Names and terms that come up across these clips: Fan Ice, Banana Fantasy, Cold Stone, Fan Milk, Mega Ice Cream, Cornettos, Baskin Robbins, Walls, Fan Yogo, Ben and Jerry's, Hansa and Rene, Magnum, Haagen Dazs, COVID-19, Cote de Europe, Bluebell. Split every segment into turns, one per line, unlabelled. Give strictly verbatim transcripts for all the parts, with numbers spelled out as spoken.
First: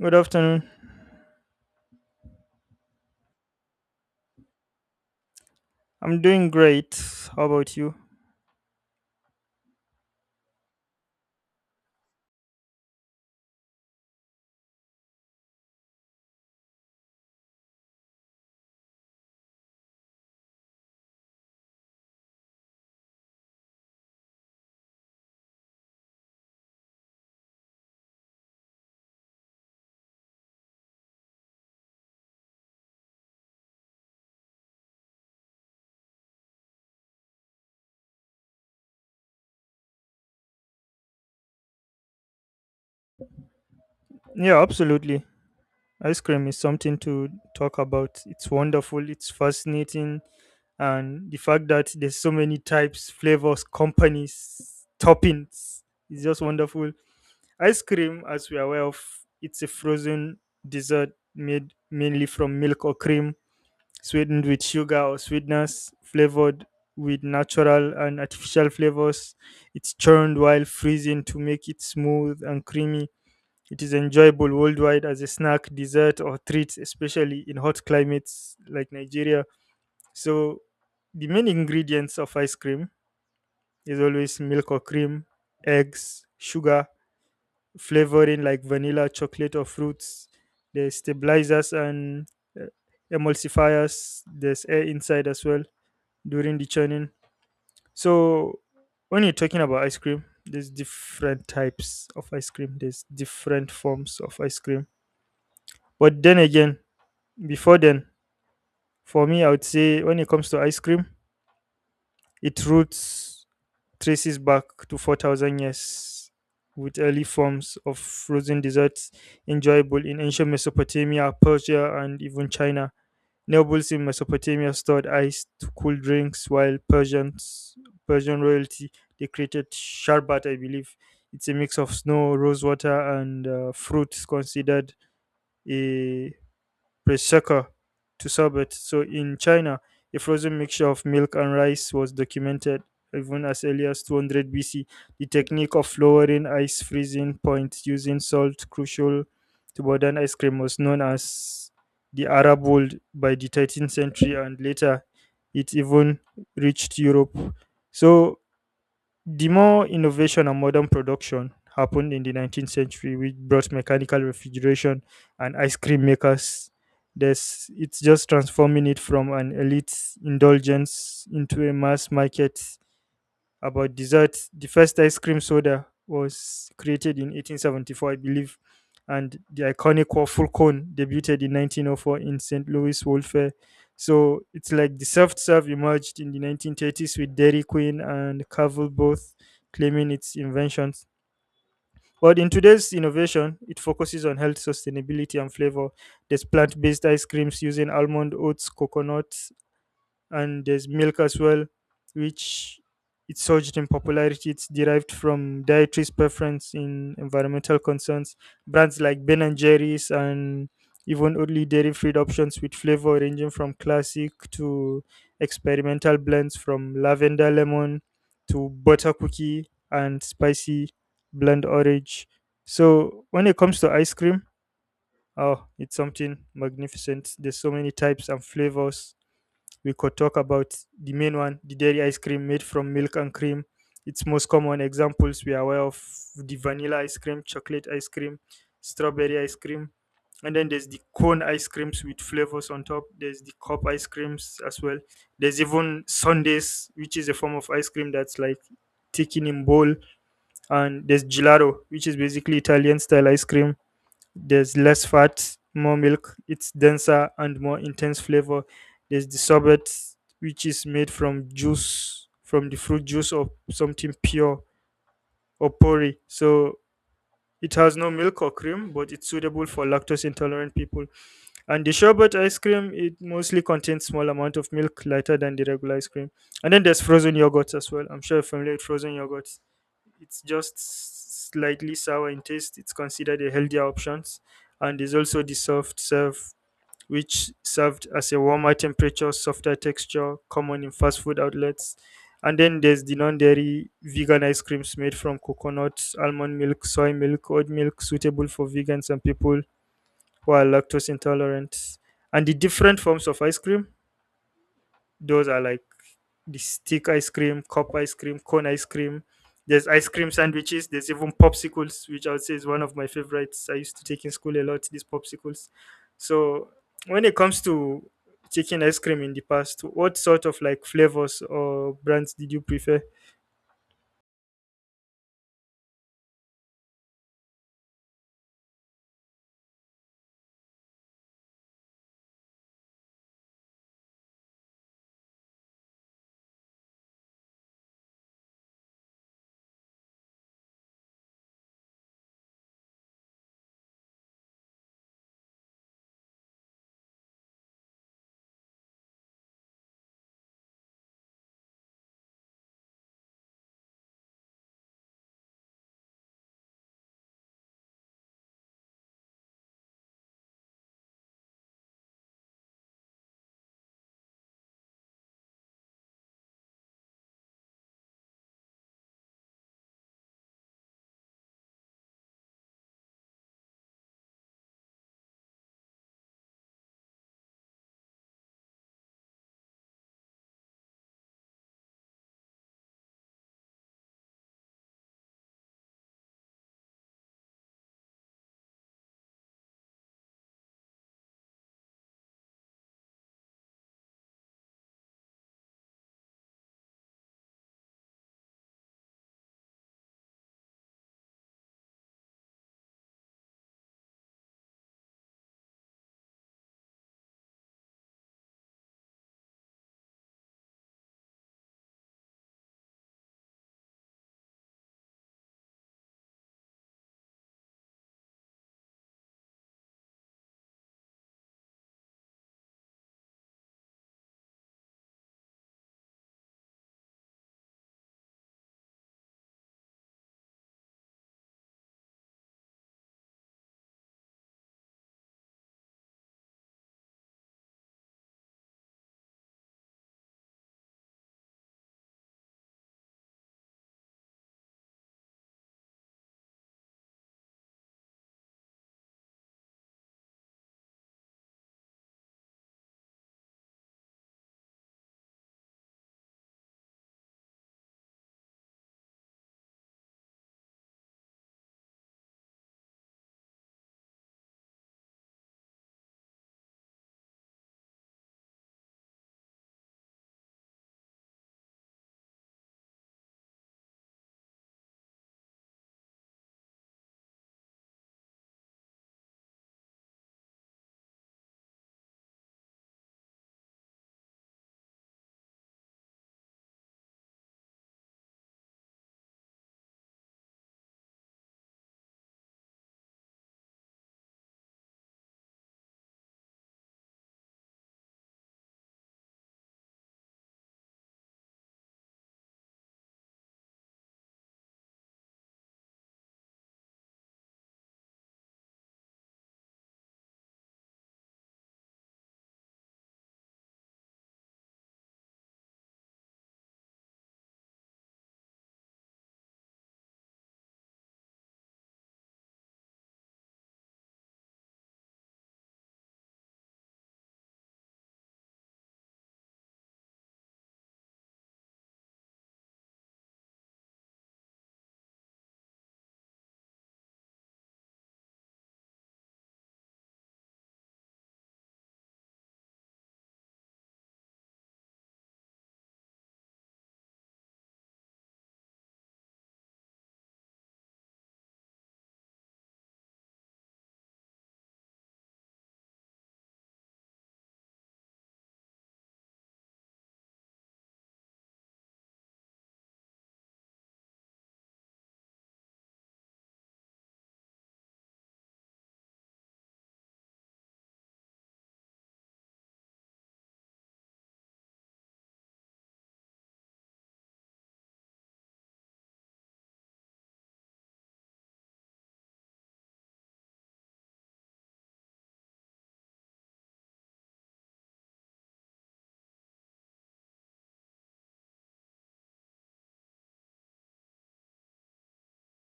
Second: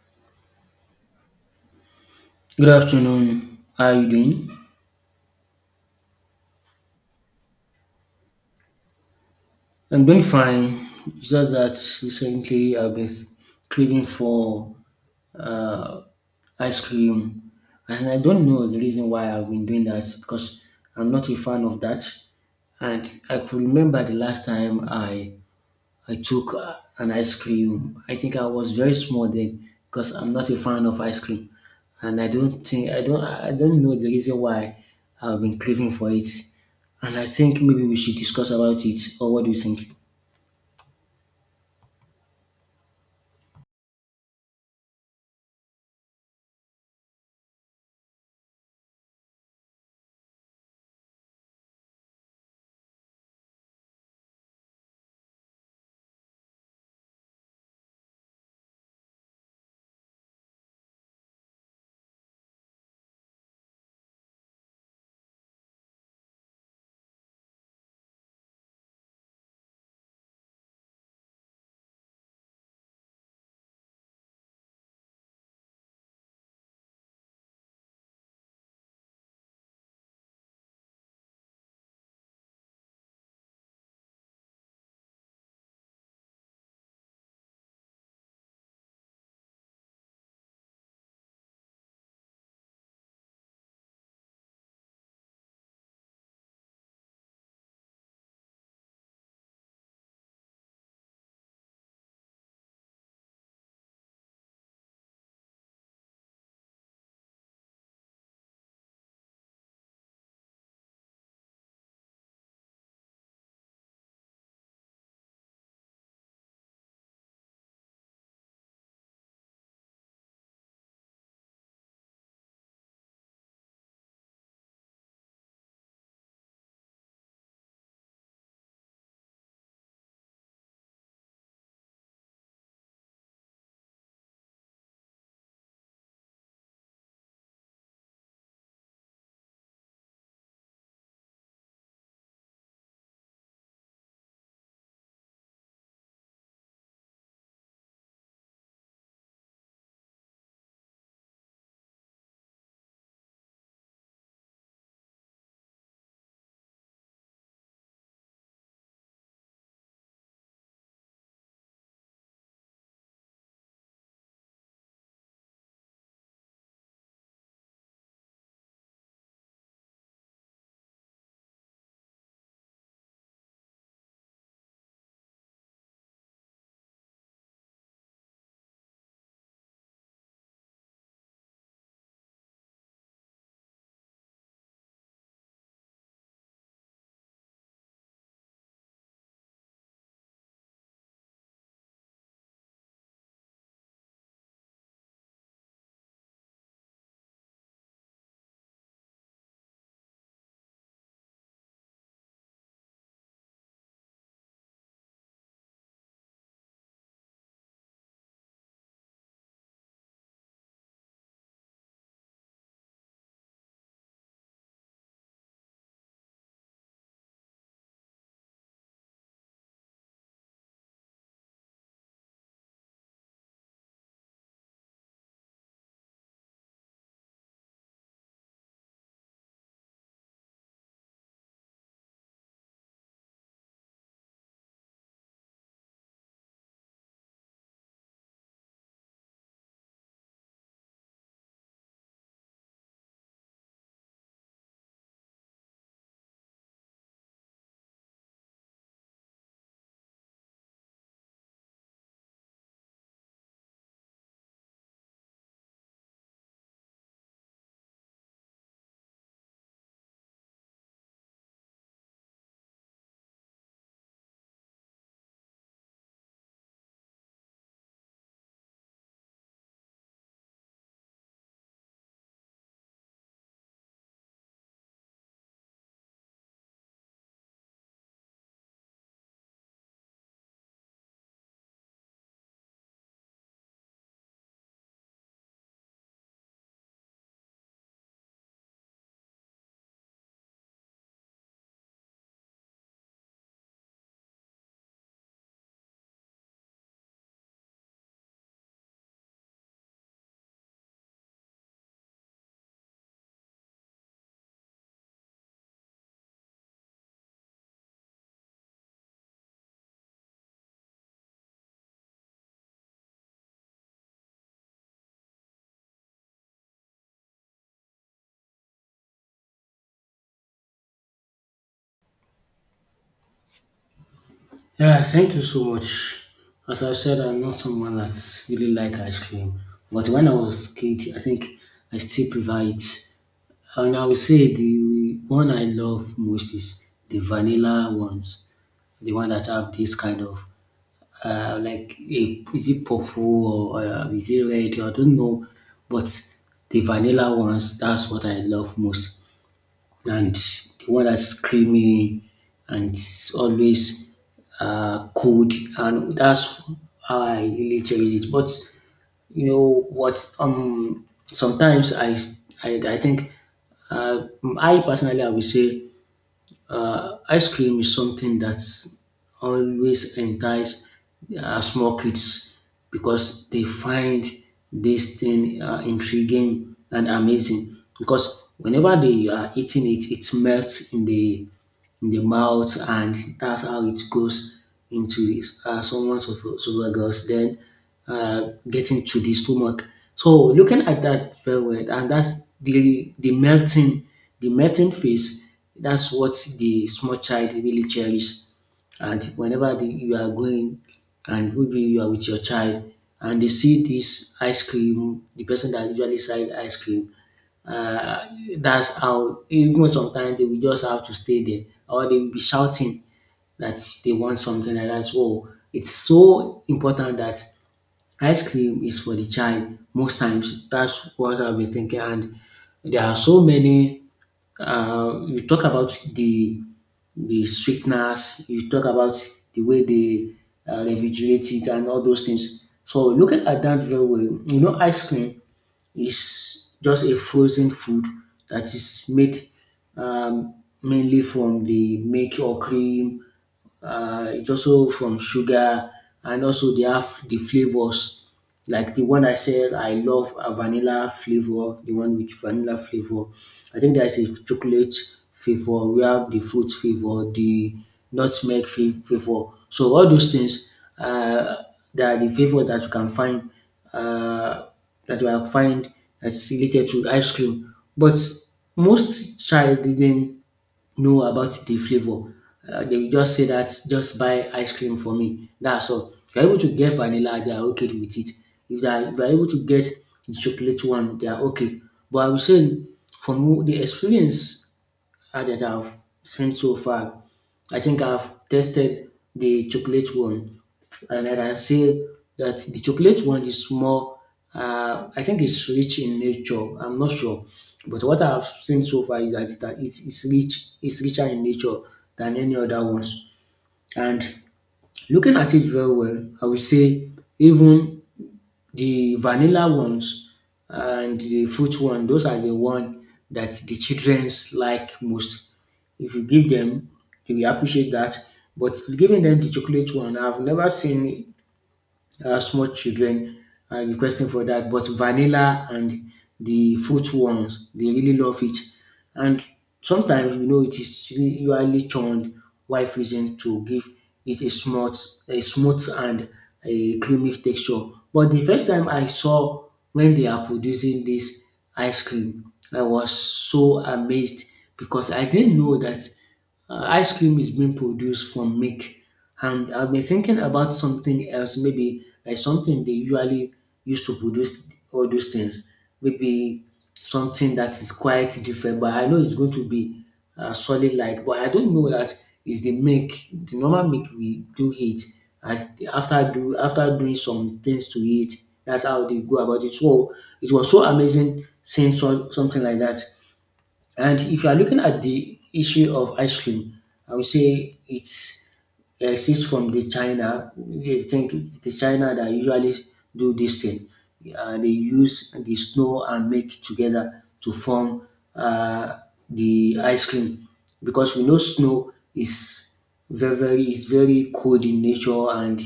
Good afternoon.
Good afternoon. How are you doing?
I'm doing great. How about you?
I'm doing fine. It's Just that recently I've been craving for uh, ice cream, and I don't know the reason why I've been doing that because I'm not a fan of that. And I could remember the last time I I took uh, an ice cream. I think I was very small then because I'm not a fan of ice cream, and I don't think I don't I don't know the reason why I've been craving for it. And I think maybe we should discuss about it. Or what do you think?
Yeah, absolutely. Ice cream is something to talk about. It's wonderful, it's fascinating, and the fact that there's so many types, flavors, companies, toppings is just wonderful. Ice cream, as we are aware of, it's a frozen dessert made mainly from milk or cream sweetened with sugar or sweeteners, flavored with natural and artificial flavors. It's churned while freezing to make it smooth and creamy. It is enjoyable worldwide as a snack, dessert, or treat, especially in hot climates like Nigeria. So, the main ingredients of ice cream is always milk or cream, eggs, sugar, flavoring like vanilla, chocolate, or fruits. There's stabilizers and uh, emulsifiers. There's air inside as well during the churning. So when you're talking about ice cream, there's different types of ice cream. There's different forms of ice cream. But then again, before then, for me, I would say when it comes to ice cream, it roots traces back to four thousand years with early forms of frozen desserts enjoyable in ancient Mesopotamia, Persia, and even China. Nobles in Mesopotamia stored iced cool drinks, while Persians, Persian royalty, they created sharbat, I believe. It's a mix of snow, rose water, and uh, fruits considered a prosecco to sorbet. So in China, a frozen mixture of milk and rice was documented even as early as two hundred B C. The technique of lowering ice freezing point using salt, crucial to modern ice cream, was known as the Arab world by the thirteenth century, and later it even reached Europe. So the more innovation and modern production happened in the nineteenth century, which brought mechanical refrigeration and ice cream makers. There's, it's just transforming it from an elite indulgence into a mass market about desserts. The first ice cream soda was created in eighteen seventy-four, I believe, and the iconic waffle cone debuted in nineteen oh four in Saint Louis World Fair. So it's like the soft serve emerged in the nineteen thirties with Dairy Queen and Cavill both claiming its inventions. But in today's innovation, it focuses on health, sustainability, and flavor. There's plant based ice creams using almond, oats, coconut, and there's milk as well, which it surged in popularity. It's derived from dietary's preference in environmental concerns. Brands like Ben and Jerry's and even only dairy-free options with flavor ranging from classic to experimental blends from lavender lemon to butter cookie and spicy blend orange. So when it comes to ice cream, oh, it's something magnificent. There's so many types and flavors we could talk about the main one, the dairy ice cream made from milk and cream. Its most common examples we are aware of the vanilla ice cream, chocolate ice cream, strawberry ice cream, and then there's the cone ice creams with flavors on top. There's the cup ice creams as well. There's even sundaes, which is a form of ice cream that's like taken in bowl, and there's gelato, which is basically Italian style ice cream there's less fat, more milk, it's denser and more intense flavor. There's the sorbet, which is made from juice, from the fruit juice or something pure or pori. So it has no milk or cream, but it's suitable for lactose intolerant people. And the sherbet ice cream, it mostly contains small amount of milk, lighter than the regular ice cream. And then there's frozen yogurts as well. I'm sure you're familiar with frozen yogurts. It's just slightly sour in taste. It's considered a healthier option, and there's also the soft serve, which served as a warmer temperature, softer texture, common in fast food outlets. And then there's the non-dairy vegan ice creams made from coconut, almond milk, soy milk, oat milk, suitable for vegans and people who are lactose intolerant. And the different forms of ice cream, those are like the stick ice cream, cup ice cream, cone ice cream. There's ice cream sandwiches. There's even popsicles, which I would say is one of my favorites. I used to take in school a lot, these popsicles. So when it comes to taking ice cream in the past, what sort of like flavors or brands did you prefer?
Yeah, thank you so much. As I said, I'm not someone that's really like ice cream, but when I was kid, I think I still prefer it. And I would say the one I love most is the vanilla ones, the one that have this kind of uh, like a, is it purple or uh, is it red? I don't know, but the vanilla ones, that's what I love most, and the one that's screaming and always uh, cold, and that's how I really cherish it. But you know what? Um, sometimes I I, I think uh, I personally I would say uh, ice cream is something that always entice uh, small kids because they find this thing uh, intriguing and amazing because whenever they are eating it, it melts in the in the mouth, and that's how it goes into his, uh, someone's esoph- esophagus, then uh, getting to the stomach. So looking at that very well, and that's the the melting, the melting phase. That's what the small child really cherishes. And whenever the, you are going, and maybe you are with your child, and they see this ice cream, the person that usually sells ice cream, uh, that's how even sometimes they will just have to stay there or they will be shouting that they want something like that. So it's so important that Ice cream is for the child most times. That's what I'll be thinking. And there are so many. Uh, you talk about the the sweetness. You talk about the way they uh, refrigerate it and all those things. So looking at that very well, you know, ice cream is just a frozen food that is made um, mainly from the milk or cream, uh, it's also from sugar, and also they have the flavors like the one I said I love, a vanilla flavor, the one with vanilla flavor. I think there's a chocolate flavor, we have the fruit flavor, the nutmeg fa- flavor. So all those things, uh, they are the flavor that you can find, uh, that you can find that's related to ice cream. But most child didn't know about the flavor. Uh, they will just say that just buy ice cream for me. That's all. If you're able to get vanilla, they are okay with it. If they are, if you are able to get the chocolate one, they are okay. But I will say from the experience uh, that I've seen so far. I think I've tested the chocolate one, and I can say that the chocolate one is more. Uh, I think it's rich in nature. I'm not sure, but what I've seen so far is that that it's, it's rich. It's richer in nature than any other ones. And looking at it very well, I would say even the vanilla ones and the fruit one, those are the one that the childrens like most. If you give them, they will appreciate that. But giving them the chocolate one, I've never seen uh, small children are requesting for that. But vanilla and the fruit ones, they really love it. And sometimes, you know, it is usually churned while freezing to give it a smooth, a smooth and a creamy texture. But the first time I saw when they are producing this ice cream, I was so amazed because I didn't know that uh, ice cream is being produced from milk, and I've been thinking about something else, maybe like something they usually used to produce all those things, maybe something that is quite different. But I know it's going to be uh, solid like, but I don't know that is the milk, the normal milk we do eat. As after do after doing some things to it, that's how they go about it. So it was so amazing seeing so, something like that. And if you are looking at the issue of ice cream, I would say it's exists from the China. I think it's the China that usually do this thing. Uh, they use the snow and milk together to form uh, the ice cream because we know snow is very very is very cold in nature, and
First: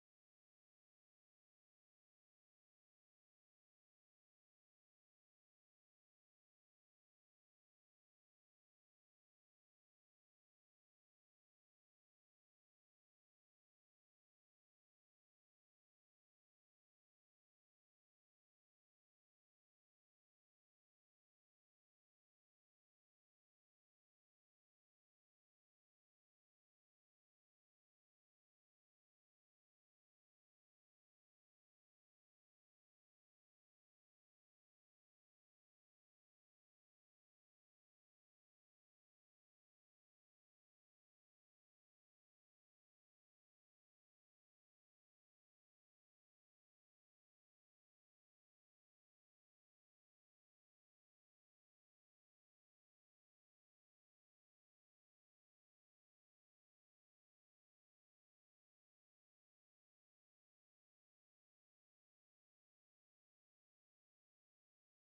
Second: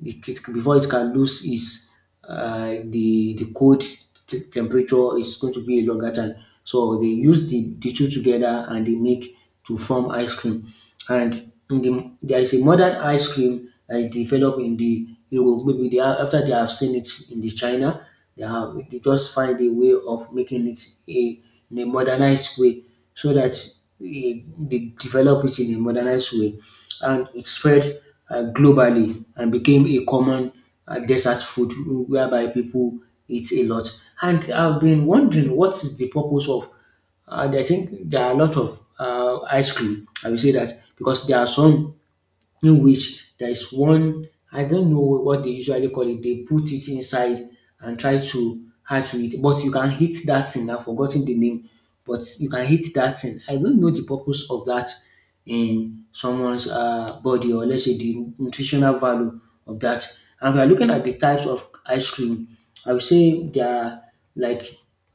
the it, before it can lose its, uh, the the cold t- temperature is going to be a longer time. So they use the, the two together and they make to form ice cream. And in the, there is a modern ice cream that is developed in the Europe. Maybe they are, after they have seen it in the China, they have they just find a way of making it a, in a modernized way so that eh, they develop it in a modernized way, and it spread uh, globally and became a common uh, desert food whereby people eat a lot. And I've been wondering what is the purpose of, and I think there are a lot of uh, ice cream. I will say that because there are some in which there is one I don't know what they usually call it. They put it inside and try to add to it, but you can hit that thing. I've forgotten the name, but you can hit that thing. I don't know the purpose of that in someone's, uh, body or let's say the nutritional value of that. And if you are looking at the types of ice cream, I would say there are like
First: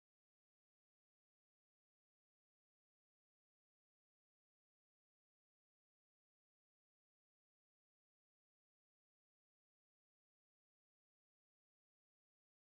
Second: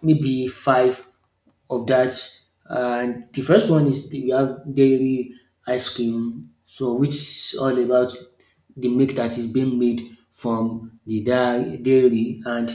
maybe five of that. And the first one is the- we have dairy ice cream, so which is all about the milk that is being made from the dai- dairy and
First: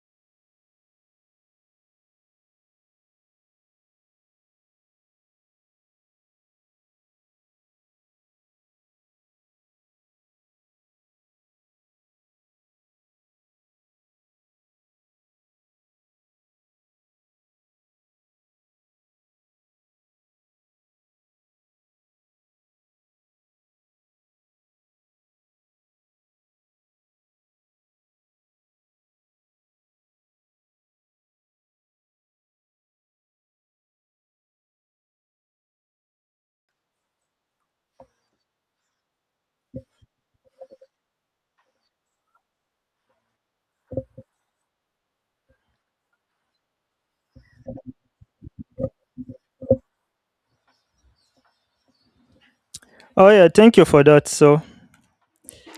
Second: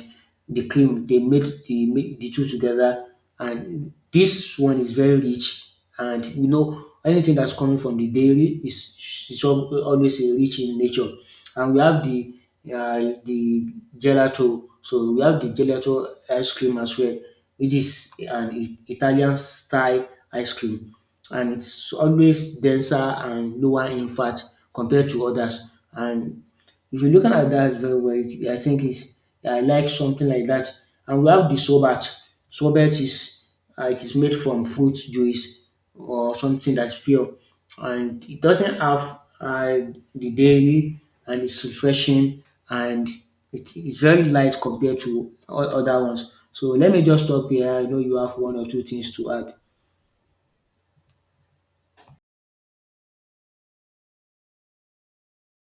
the cream. They make the make the two together, and this one is very rich. And you know anything that's coming from the dairy is is al- always a rich in nature. And we have the, uh, the gelato. So we have the gelato ice cream as well, which is an I- Italian style ice cream, and it's always denser and lower in fat compared to others. And if you looking at that very well, it- I think it's, I like something like that. And we have the sorbet. Sorbet is, uh, it is made from fruit juice or something that's pure, and it doesn't have, uh, the dairy, and it's refreshing, and it is very light compared to o- other ones. So let me just stop here. I know you have one or two things to add.
Oh yeah, thank you for that. So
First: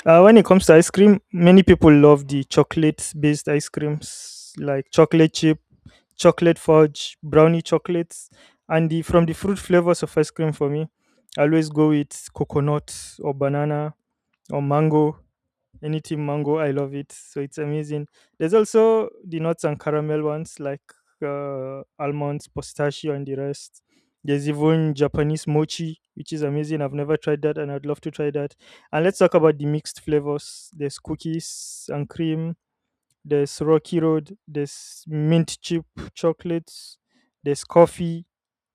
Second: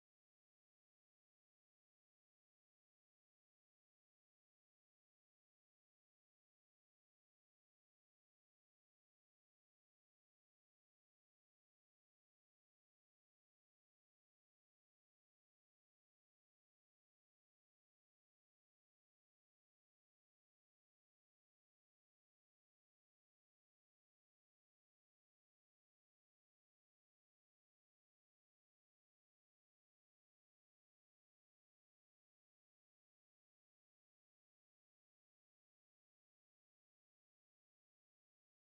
uh, when it comes to ice cream, many people love the chocolate based ice creams like chocolate chip chocolate fudge, brownie chocolates, and the from the fruit flavors of ice cream for me, I always go with coconut or banana or mango. Anything mango, I love it. So it's amazing. There's also the nuts and caramel ones like uh, almonds, pistachio, and the rest. There's even Japanese mochi, which is amazing. I've never tried that, and I'd love to try that. And let's talk about the mixed flavors. There's cookies and cream there's Rocky Road, there's mint chip chocolates, there's coffee,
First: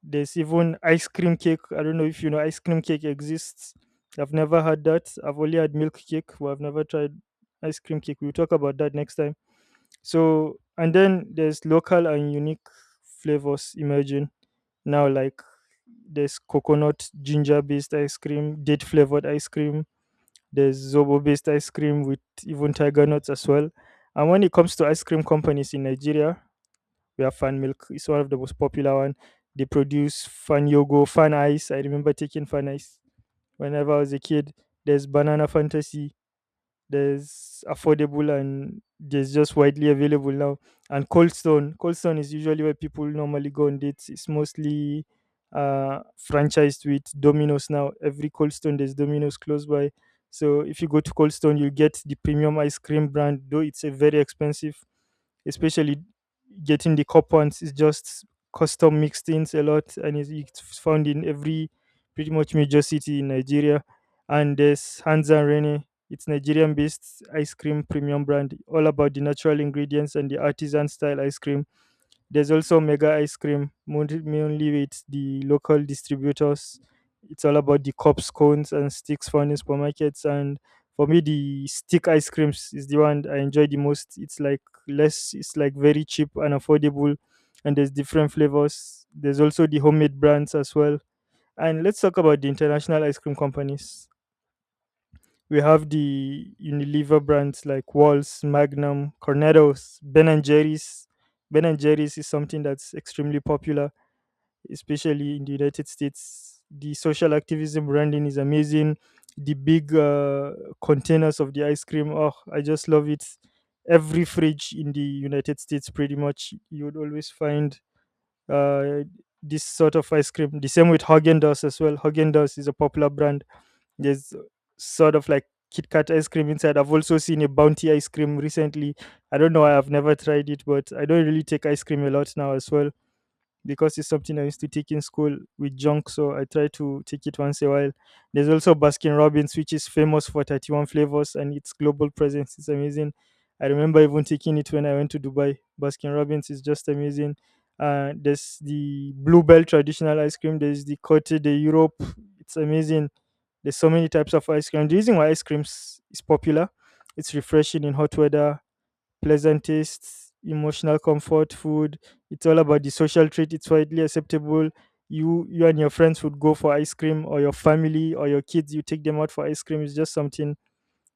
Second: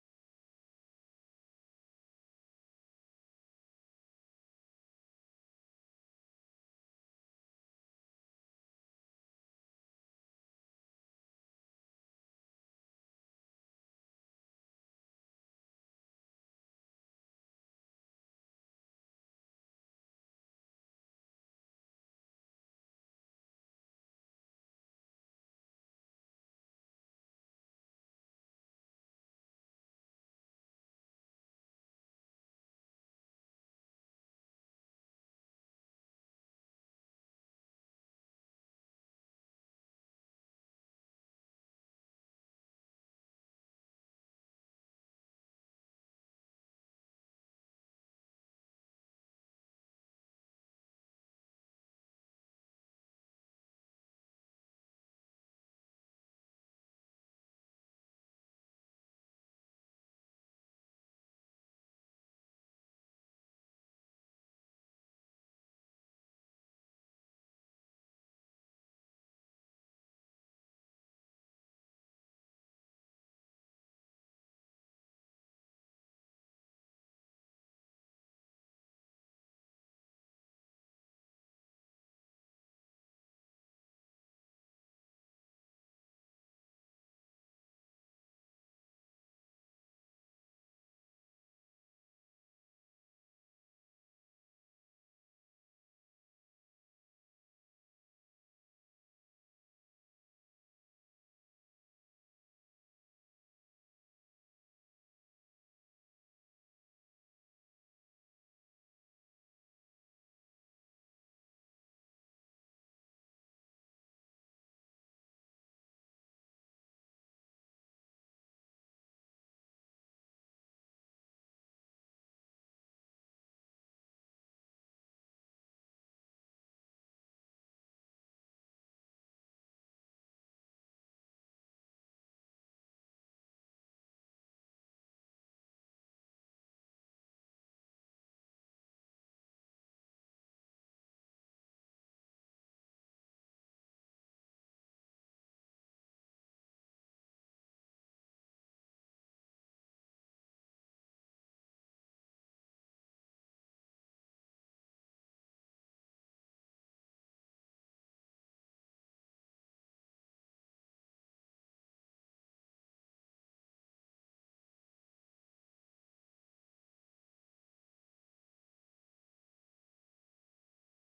there's even ice cream cake. I don't know if you know ice cream cake exists. I've never had that. I've only had milk cake, but I've never tried ice cream cake. We'll talk about that next time. So, and then there's local and unique flavors emerging now, like there's coconut ginger based ice cream, date flavored ice cream, there's Zobo based ice cream with even tiger nuts as well. And when it comes to ice cream companies in Nigeria, we have Fan Milk. It's one of the most popular one. They produce Fan Yogo, Fan Ice. I remember taking Fan Ice whenever I was a kid. There's Banana Fantasy there's affordable and there's just widely available now. And Cold Stone, Cold Stone is usually where people normally go on dates. It's mostly uh, franchised with Domino's now. Every Cold Stone there's Domino's close by. So if you go to Cold Stone, you get the premium ice cream brand, though it's a very expensive, especially getting the cup ones is just custom mixed things a lot, and it's it's found in every pretty much major city in Nigeria. And there's Hansa and Rene it's Nigerian based ice cream premium brand, all about the natural ingredients and the artisan style ice cream. There's also Mega Ice Cream, mon- mainly with the local distributors. It's all about the cups, cones, and sticks found in supermarkets. And for me, the stick ice creams is the one I enjoy the most. It's like less, it's like very cheap and affordable. And there's different flavors. There's also the homemade brands as well. And let's talk about the international ice cream companies we have the Unilever brands like Walls, Magnum, Cornettos, Ben and Jerry's. Ben and Jerry's is something that's extremely popular, especially in the United States. The social activism branding is amazing. The big uh, containers of the ice cream, oh, I just love it. Every fridge in the United States, pretty much, you would always find uh, this sort of ice cream. The same with Haagen Dazs as well. Haagen Dazs is a popular brand there's sort of like Kit Kat ice cream inside. I've also seen a Bounty ice cream recently. I don't know why I've never tried it, but I don't really take ice cream a lot now as well because it's something I used to take in school with junk. So I try to take it once a while. There's also Baskin Robbins, which is famous for thirty-one flavors and its global presence is amazing. I remember even taking it when I went to Dubai. Baskin Robbins is just amazing. Uh, there's the Bluebell traditional ice cream. There's the Cote de Europe. It's amazing. There's so many types of ice cream. The reason why ice cream s- is popular, it's refreshing in hot weather, pleasant tastes, emotional comfort food. It's all about the social treat. It's widely acceptable. You you and your friends would go for ice cream, or your family or your kids. You take them out for ice cream. It's just something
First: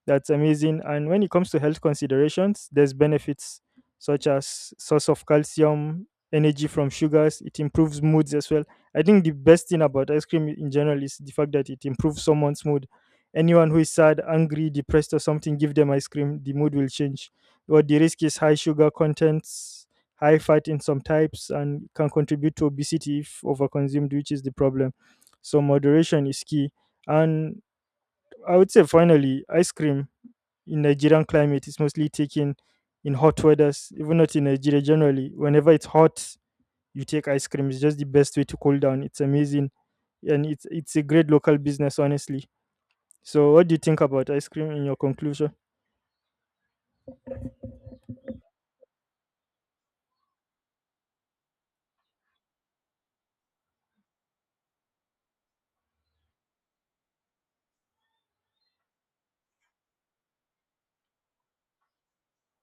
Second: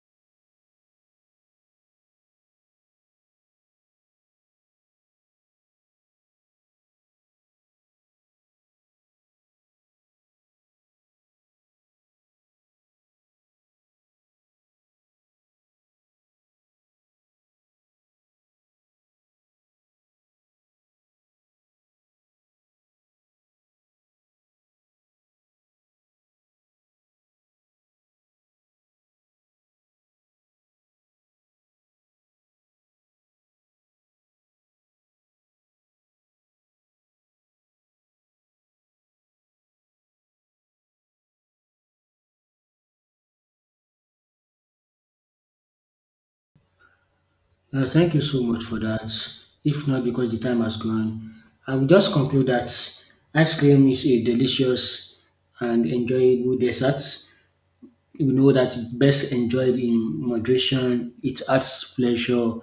that's amazing. And when it comes to health considerations, there's benefits such as source of calcium, energy from sugars. It improves moods as well. I think the best thing about ice cream in general is the fact that it improves someone's mood. Anyone who is sad, angry, depressed, or something, give them ice cream. The mood will change. What the risk is high sugar contents, high fat in some types, and can contribute to obesity if overconsumed, which is the problem. So moderation is key. And I would say finally, ice cream in Nigerian climate it's mostly taken in hot weathers, even not in Nigeria generally. Whenever it's hot, you take ice cream. It's just the best way to cool down. It's amazing. And it's it's a great local business, honestly. So what do you think about ice cream in your conclusion?
Uh, thank you so much for that. If not because the time has gone, I will just conclude that ice cream is a delicious and enjoyable dessert, you know, that it's best enjoyed in moderation. It adds pleasure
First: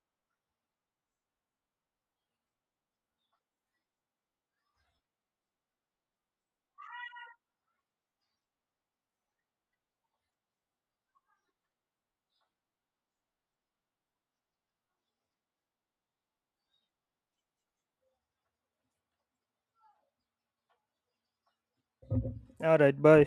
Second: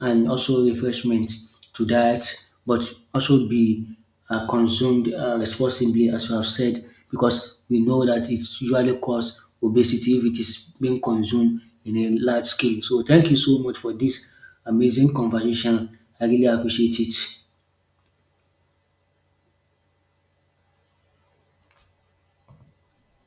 and also refreshment to diet, but also be uh, consumed uh, responsibly, as you have said, because we know that it's usually cause obesity if it is being consumed in a large scale. So, thank you so much for this amazing conversation. I really appreciate it.
All right, bye.